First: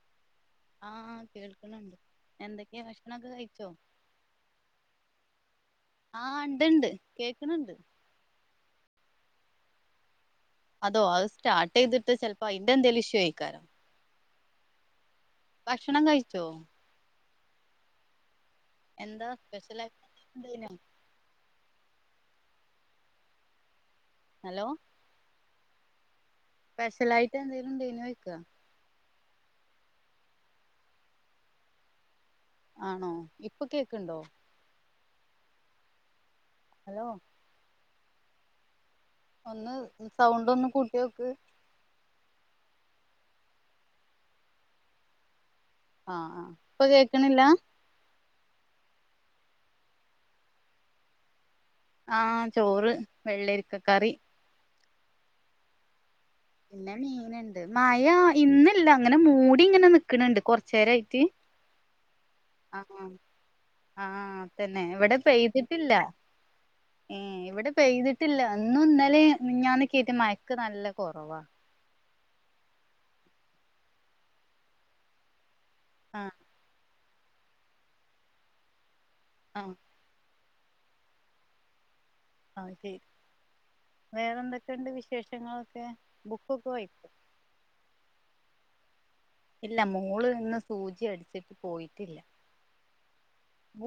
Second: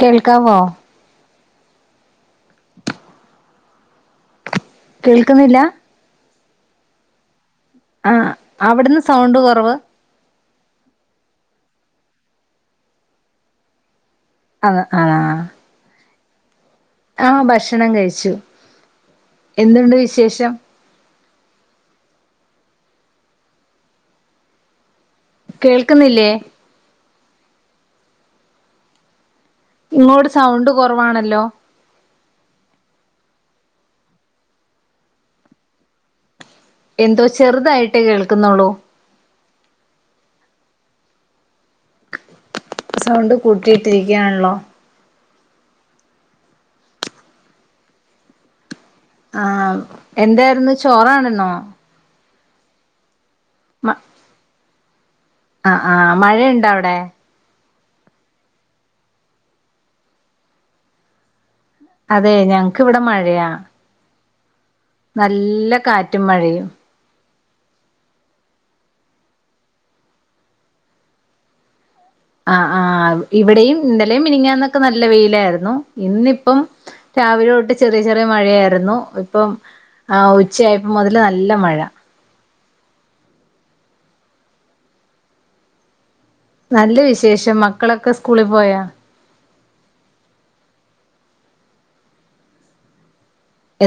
കേൾകാമോ ആഹ് കേൾക്ക്ണ് ണ്ട് എന്തൊക്കെ ഭക്ഷണോക്കെ കഴിച്ചോ കേൾക്ക്ന്നില്ല ആഹ് ഇണ്ട്ണ്ട് കേക്ക്ണ് ണ്ട് ആഹ് അവിട്ന്ന് സൗണ്ട് കൊറവ് അതോ അത് സ്റ്റാർട്ടെയ്തിട്ട് ചെലപ്പോ അയിന്റെന്തേലും ഇഷ്യൂആയിക്കാരം അതെ അതാ ഭക്ഷണം കഴിച്ചോ ആഹ് ഭക്ഷണം കഴിച്ചു എന്താ എന്തുണ്ട് വിശേഷം സ്പെഷ്യലായിണ്ടെയ്നോ ഹലോ കേൾക്ക്ന്നില്ലേ സ്പെഷലായിറ്റെന്തെങ്കിലും ണ്ടേയ്നോയിക്ക ഇങ്ങോട് സൗണ്ട് കൊറവാണല്ലോ ആണോ ഇപ്പൊ കേക്ക്ണ്ടോ ഹലോ എന്തോ ചെറുതായിട്ടെ കേൾക്കുന്നുള്ളൂ ഒന്ന് സൗണ്ടോന്ന് കൂട്ടിയോക്ക് സൗണ്ട് കൂട്ടിയിട്ടിരിക്കാണല്ലോ ആഹ് ആഹ് ഇപ്പൊ കേക്ക്ണില്ല. ആഹ് എന്തായിരുന്നു ചോറാണ്ന്നോ. ആഹ് ചോറ്, വെള്ളരിക്ക കറി. അഹ് ആഹ് മഴയ പിന്നെ മീന്ണ്ട് മഴ ഇന്നില്ല ഇങ്ങനെ മൂടിങ്ങനെ നിക്ക്ണ് ണ്ട് കൊർച്ചേരൈറ്റ്. അതെ ഞങ്ങക്കിവിടെ മഴയാ. ആഹ് തന്നെ ഇവ്ടെ നല്ല പെയ്തിട്ടില്ല. കാറ്റും മഴയും ഏഹ് ഇവടെ പെയ്തിട്ടില്ല ഇന്നു ഇന്നലെം മിഞ്ഞാന്നെകേയ്ട്ട് മയക്ക് നല്ല കൊറവാ. ആഹ് ആഹ് ഇവിടെയും ഇന്നലെയും മിനിഞ്ഞാന്നൊക്കെ നല്ല വെയിലായിരുന്നു ആഹ് ഇന്നിപ്പം. രാവിലെ തൊട്ട് ചെറിയ ചെറിയ മഴയായിരുന്നു ഇപ്പം ആഹ് ഏഹ് ഉച്ചയായപ്പം മുതല് നല്ല മഴ. ആഹ് ശേ വേറെന്തൊക്കെണ്ട് വിശേഷങ്ങളൊക്കെ? ബുക്കൊക്കെ നല്ല വായിക്കോ വിശേഷം മക്കളൊക്കെ സ്കൂളി പോയാ? ഇല്ല മോള് ഇന്ന് സൂജി അടിച്ചിട്ട് പോയിട്ടില്ല.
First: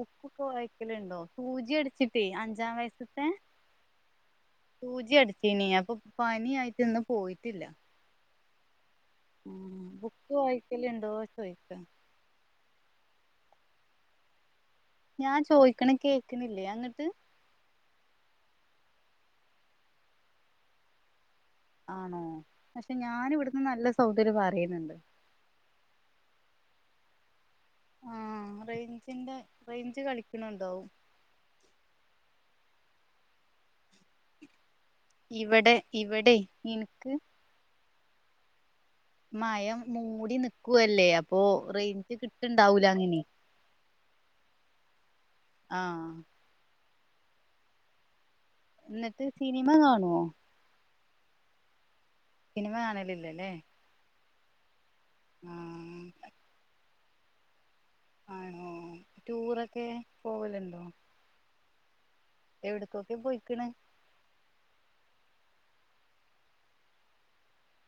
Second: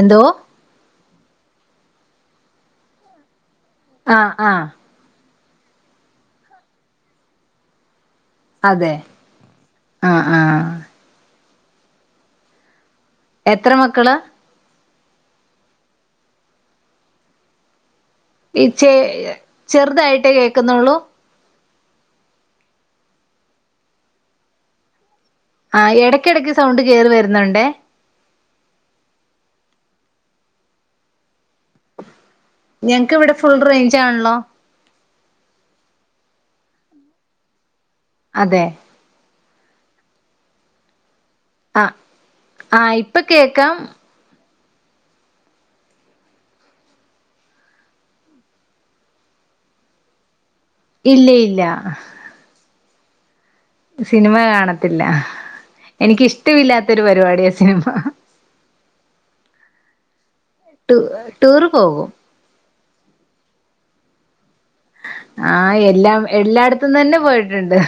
എന്തോ വായ്ക്കലുണ്ടോ സൂജി അടിച്ചിട്ടേ അഞ്ചാം വയസ്ത്തെ. ആഹ് ആഹ്. സൂചി അട്ച്ചീനി അപ്പൊ പനി ആയിട്ട് ഇന്ന് പോയിട്ടില്ല. അതെ. ഉം ആഹ് ബുക്ക് ആഹ് വായിക്കലുണ്ടോ ചോയ്ക്കാണ്. എത്ര മക്കളാ? ഞാൻ ചോയ്ക്ക്ണ കേക്കണില്ലേ അങ്ങട്ട്. ഇച്ചെ ചെറുതായിട്ടേ കേക്കുന്നുള്ളൂ. ആണോ പക്ഷെ ഞാൻ ഇവട്ന്ന് നല്ല സൗണ്ടില് പറയ്ണ് ണ്ട്. ആ എടക്കെടക്ക് സൗണ്ട് കേറി വരുന്നുണ്ടേ. റൈഞ്ചിന്റെ റൈഞ്ച് കളിക്ക്ണ് ണ്ടാവും. ഞങ്ങക്ക് ഇവിടെ ഫുൾ റേഞ്ചാണ്ല്ലോ. ഇവടെ ഇവടെ ഇൻക്ക്. അതെ. മഴ മൂടി നിക്കു വല്ലേ അ പ്പൊ ആഹ് റൈഞ്ച് കിട്ട്ണ്ടാവൂല ആഹ് അങ്ങിനി. ഇപ്പൊ കേക്കാം ആഹ്. എന്നിട്ട് സിനിമ കാണോ? ഇല്ല്യ ഇല്ല. സിനിമ കാണലില്ലല്ലേ. സിനിമ കാണത്തില്ല. ആഹ്. എനിക്ക് ഇഷ്ട്ടവില്ലാത്ത ഒരു പരിവാടിയാ സിനിമ. ആണോ ടൂറൊക്കെ പോവലുണ്ടോ? ട്ടു ട്ടുറ് പോവും. എവിട്ക്കൊക്കെ പൊയിക്ക്ണ്. ആഹ് എല്ലാം എല്ലാട്ത്ത്ന്നന്നെ പോയിട്ട്ണ്ട്.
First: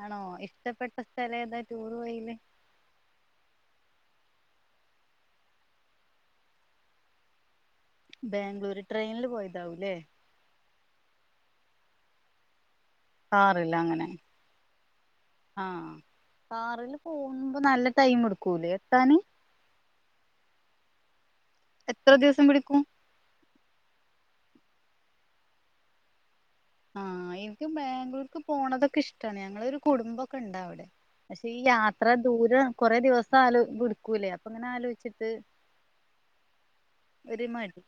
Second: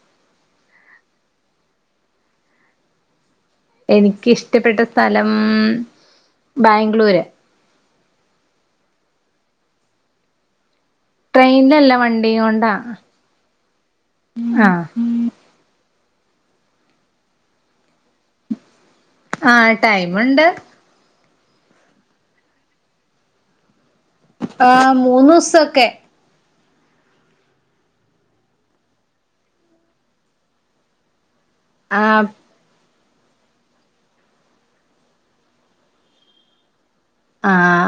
ആണോ ഇഷ്ട്ടപ്പെട്ട സ്ഥലേതാ ട്ടൂറ് പോയില്. എനിക്കിഷ്ട്ടപ്പെട്ട സ്ഥലം ബാംഗ്ലൂര്. ബാംഗ്ലൂര് ട്രെയിനിൽ പോയതാവൂല്ലേ. ട്രെയിൻലല്ല വണ്ടിയു കൊണ്ടാ. കാറിലെ അങ്ങനെ. ആഹ് ആഹ് കാറിലപോവുമ്പോ നല്ല ടൈം എടുക്കൂലേ എത്താന്. ആഹ് ടൈമ്ണ്ട്. എത്ര ദിവസം പിടിക്കും. ആഹ് മൂന്നുസൊക്കെ. ആഹ് ഇൻക്ക് ബാംഗ്ലൂർക്ക് പോണതൊക്കെ ഇഷ്ട്ടാണ് ഞങ്ങളൊരു കുടുംമ്പൊക്കെ ഉണ്ട് അവ്ടെ. പക്ഷെ ഈ യാത്ര ആഹ് ദൂരം കൊറെ ദിവസം ആലോടുക്കൂല്ലേ അപ്പൊ അങ്ങനെ ആലോചിച്ചിട്ട് ഒരുരിമായിട്ട് [unintelligible]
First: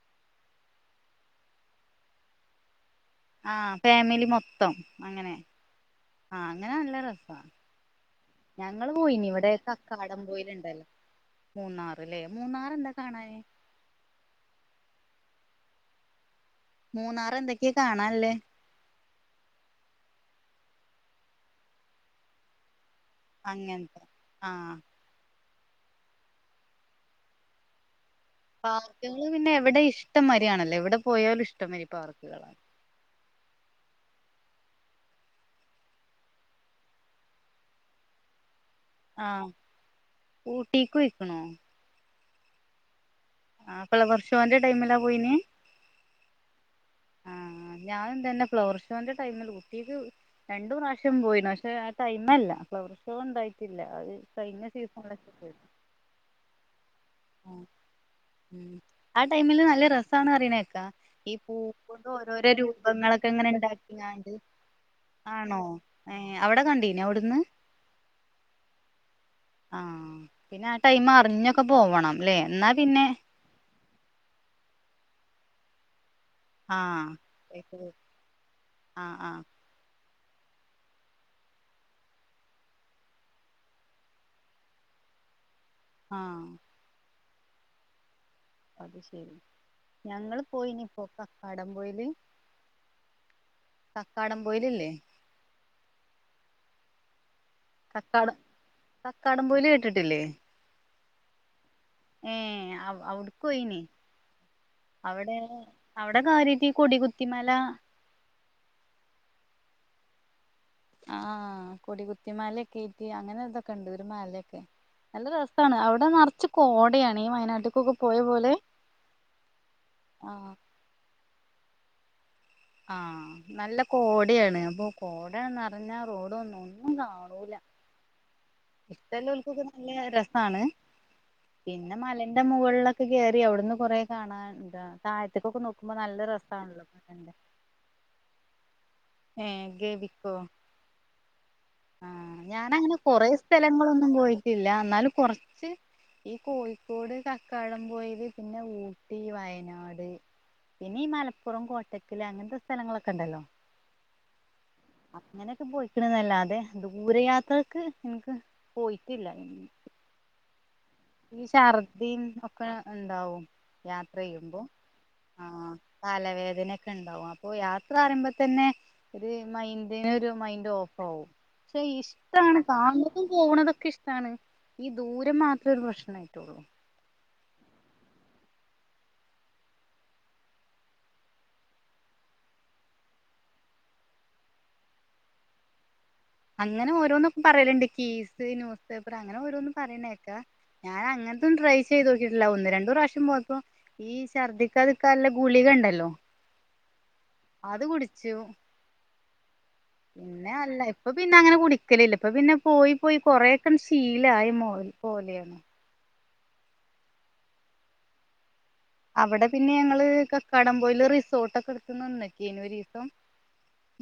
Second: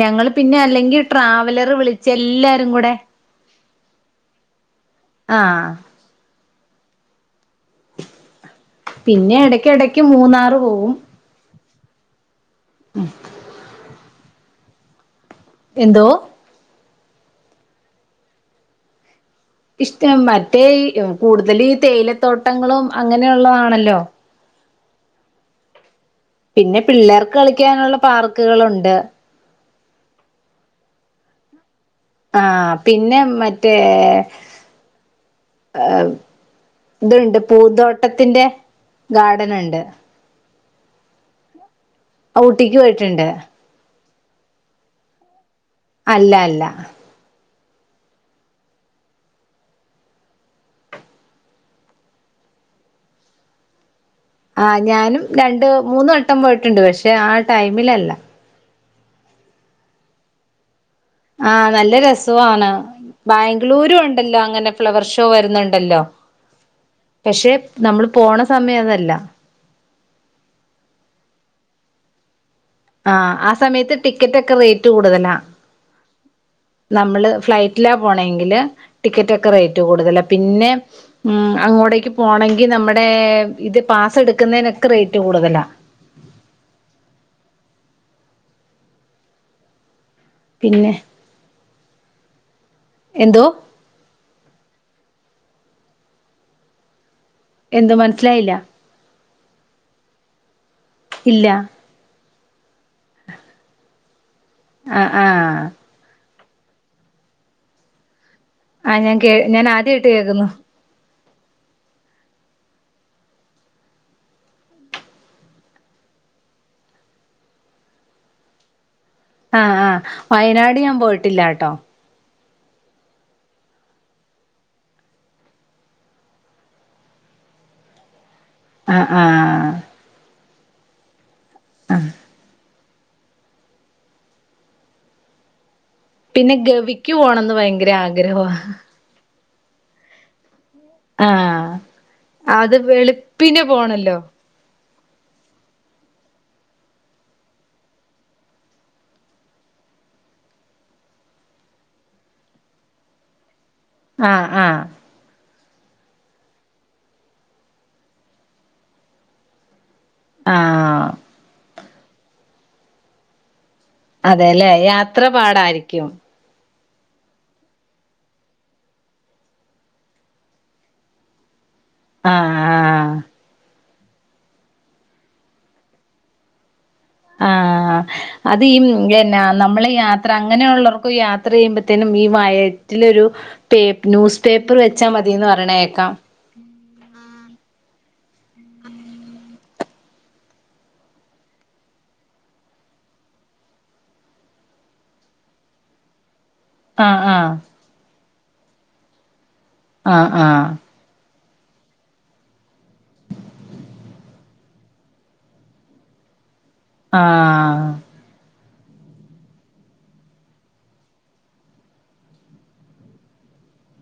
ഞങ്ങൾ പിന്നെ അല്ലെങ്കിൽ ട്രാവലറ് വിളിച്ച എല്ലാരും കൂടെ ആഹ് ഫാമിലി മൊത്തം അങ്ങനെ ആഹ് ആഹ് അങ്ങനെ നല്ല രസാ ഞങ്ങള് പോയിനി പിന്നെ ഇവിടെക്കെ എടക്കെടക്ക് അക്കാടം മൂന്നാറ് പോലുണ്ടല്ലോ പോവും മൂന്നാറല്ലേ മൂന്നാർ എന്താ കാണാനെ എന്തോ മൂന്നാറ് എന്തൊക്കെ കാണാല്ലെ ഇഷ്ട്ട മറ്റേ ഈ കൂടുതല് തേയിലത്തോട്ടങ്ങളും അങ്ങനെയുള്ളതാണല്ലോ അങ്ങൻത്തെ ആഹ് പിന്നെ പിള്ളേർക്ക് കളിക്കാനുള്ള പാർക്ക് പാർക്കാള് പിന്നെ എവിടെ ഇഷ്ടംമയ്രിയാണല്ലോ എവ്ടെ പോയാലും ഇഷ്ടംമായ്രിപാർക്ക് ആഹ് പിന്നെ മറ്റേ ഹ് ഇത്ണ്ട് പൂന്തോട്ടത്തിന്റെ ആഹ് ഗാർഡൻ ഉണ്ട് ഊട്ടീക്കൊയ്ക്ക്ണോ ആഹ് ഊട്ടിക്ക് പോയിട്ട്ണ്ട് ആഹ് ഫ്ലവർഷോന്റെ ടൈമിലാ പോയിന് അല്ല അല്ല ആഹ് ഞാനും തന്നെ ഫ്ലവർ ഷോന്റെ ടൈമില് ഊട്ടീക്ക് രണ്ടു പ്രാവശ്യം പോയിന്നു പക്ഷെ ആ ടൈമല്ല ഫ്ലവർ ഷോ ഇണ്ടായിറ്റില്ല അഅ് ആഹ് ഞാനും രണ്ട് മൂന്ന് വട്ടം പോയിട്ട്ണ്ട് പക്ഷെ ആ ആഹ് ടൈമിലല്ല ആ ടൈമില് നല്ല രസാണ് പറീണേക്കാ ആഹ് നല്ല രസവു ആണ് ഇങ്ങനെ ബാംഗ്ലൂരു ഇണ്ടാക്കിങ്ങാണ്ട് ഉണ്ടല്ലോ അങ്ങനെ ഫ്ലവർ ഷോ ആണോ വരുന്നുണ്ടല്ലോ ഏഹ് അവിടെ കണ്ടീനോ അവിടുന്ന് പക്ഷെ നമ്മള് പോണ സമയം അതല്ല ആഹ് പിന്നെ ആഹ് ടൈമ് അറിഞ്ഞൊക്കെ പോവണംല്ലേ ഇന്നാ ആഹ് ആ സമയത്ത് ടിക്കറ്റ് ഒക്കെ റേറ്റ് കൂടുതലാ ആഹ് നമ്മള് ഫ്ലൈറ്റിലാ പോണെങ്കില് ആഹ് ടിക്കറ്റ് ആഹ് ഒക്കെ റേറ്റ് കൂടുതലാ പിന്നെ ഉം അങ്ങോട്ടേക്ക് പോണങ്കി നമ്മടെ ഇത് പാസ്സ് എടുക്കുന്നേനൊക്കെ റേറ്റ് കൂടുതലാ ആഹ് അത് ശരി ഞങ്ങള് പിന്നെ പോയിനിപ്പോ കക്കാടം പോയില് എന്തോ കക്കാടം പോയിലില്ലേ എന്തോ കക്കാടം മനസ്സിലായില്ല ക്കക്കാടം പോയില് കേട്ടിട്ടില്ലേ ഇല്ല ഏഹ് അവ് അവിട്ക്കോയിനി ആഹ് അവടെ ആഹ് അവടെ കാര്യയ്റ്റി ഈ കൊടികുത്തിമലാ അഹ് ഞാൻ കേ ഞാൻ ആദ്യായിട്ട് കേക്കുന്നു ആഹ് കൊടികുത്തി മലൊക്കേറ്റ് അങ്ങനെ ഇതൊക്കെ ഇണ്ട് ഒരു മാലെക്കെ നല്ല രസാണ് അവ്ടെ നെർച്ച് കോടയാണ് ഈ വയനാട്ട്ക്കൊക്കെ പോയ പോലെ ആഹ് ആഹ് വയനാട് ഞാൻ പോയിട്ടില്ലാട്ടോ ആഹ് നല്ല കോടയാണ് അപ്പൊ കോട നറഞ്ഞാ റോഡൊന്നും ഒന്നും കാണൂല ആഹ് ഇഷ്ട്ടല്ലോൽക്കൊക്കെ ആഹ് നല്ല രസാണ് പിന്നെ മലന്റെ മുകൾലൊക്കെ കേറി അവ്ട്ന്ന് കൊറേ കാണാണ്ടാ താഴ്ത്ത്ക്കൊക്കെ നോക്ക് ക്കുമ്പോ നല്ല രസാണല്ലോ മലന്റെ ന്ന് ഭയങ്കര ആഗ്രഹവാ ഏഹ് ഗവിക്കോ ആഹ് ആഹ് അത് ഞാനങ്ങനെ കൊറെ വെളുപ്പിനെ സ്ഥലങ്ങളൊന്നും പോണല്ലോ പോയിട്ടില്ല എന്നാലും കുറച്ച് ഈ കോഴിക്കോട് കക്കാടം പോയില് പിന്നെ ഊട്ടി വയനാട് ഇനീ മലപ്പുറം കോട്ടക്കൽ അങ്ങൻത്തെ സ്ഥലങ്ങളൊക്കെ ഇണ്ടല്ലോ ആഹ് ആഹ് അങ്ങനെയെക്കെ പോയിക്ക്ണ് ന്നല്ലാതെ ദൂരയാത്രക്ക് ഇൻക്ക് പോയിറ്റില്ല ആഹ് ഈ ഛർദിം ഒക്കെ ഇണ്ടാവും യാത്ര ചെയ്യുമ്പോ അതെല്ലേ യാത്ര ആ പാടായിരിക്കും തലവേദന ഒക്കെ ഉണ്ടാവും അപ്പൊ യാത്ര ആരംഭ തന്നെ ഒരു മൈൻഡിന് ഒരു മൈൻഡ് ഓഫ് ആകും [inaudible] ഇഷ്ടാണ് ആഹ് കാണുന്നതും പോണതൊക്കെ ഇഷ്ടാണ് ഈ ദൂരം മാത്രമേ ഒരു പ്രശ്നായിട്ടുള്ളൂ ആഹ് ഏഹ് അത് ഈ എന്നാ നമ്മള് യാത്ര അങ്ങനെയുള്ളവർക്ക് യാത്ര ചെയ്യുമ്പോത്തേനും ഈ വയറ്റിലൊരു പേ ന്യൂസ് പേപ്പർ വെച്ചാ മതിന്ന് പറയണേക്കാം അങ്ങനെ ഓരോന്നൊക്കെ പറയല്ണ്ട് കീസ് ന്യൂസ് പേപ്പറ് അങ്ങനെ ഓരോന്ന് പറയണേക്കാ ഞാൻ അങ്ങനത്തൊന്നും ട്രൈ ചെയ്ത് നോക്കിട്ടില്ല ഒന്ന് രണ്ടു പ്രാവശ്യം പോയപ്പോ ഈ ഛർദ്ദിക്കാതിരിക്കാനുള്ള ഗുളികണ്ടല്ലോ ആഹ് ആഹ് അത് കുടിച്ചു ആഹ് പിന്നെ ആഹ് അല്ല ഇപ്പൊ പിന്നെ അങ്ങനെ കുടിക്കലില്ല ഇപ്പൊ പിന്നെ പോയി പോയി കൊറേക്കെ ശീലായ മോ പോലെയാണ് ആഹ് അവ്ടെ പിന്നെ ഞങ്ങള് കക്കാടംപോയില് റിസോർട്ട് ഒക്കെ എടുക്കുന്ന [unintelligible]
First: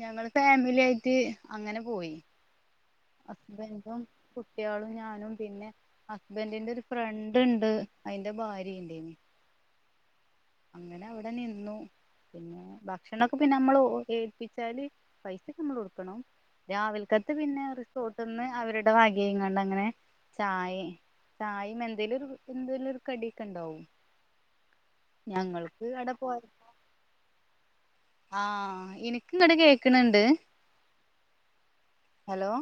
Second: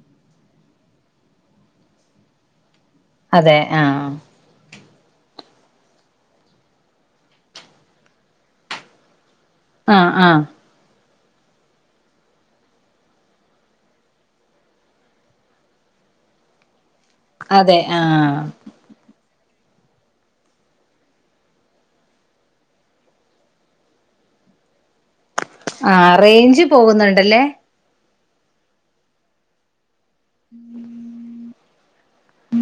ഞങ്ങള് ഫാമിലി ആയിട്ട് അങ്ങനെ പോയി അതെ ഹസ്ബൻ്റും ആഹ് കുട്ടികളും ഞാനും പിന്നെ ഹസ്ബൻ്റ്ന്റെ ഒരു ഫ്രണ്ട്ണ്ട് അതിന്റെ ഭാര്യ ഉണ്ടേനു ആഹ് ആഹ് അങ്ങനെ അവിടെ നിന്നു പിന്നെ ഭക്ഷണൊക്കെ ഓ പിന്നെ നമ്മള് ഏൽപ്പിച്ചാല് പൈസയൊക്കെ നമ്മള് കൊടുക്കണം രാവിൽത്തേക്ക് പിന്നെ അതെ ആഹ് റിസോർട്ട്ന്ന് അവരുടെ വകയിങ്ങാണ്ടങ്ങനെ ചായേം ചായയും എന്തേലും ഒരു എന്തെലുവൊരു കടിയക്കെ ണ്ടാവും ഞങ്ങൾക്ക് അവിടെ ആഹ് പോയ റേഞ്ച് പോകുന്നൊണ്ടല്ലേ ആഹ് ഇനിക്ക് ഇങ്ങോട്ട് കേക്കണണ്ട് ഉം ഹലോ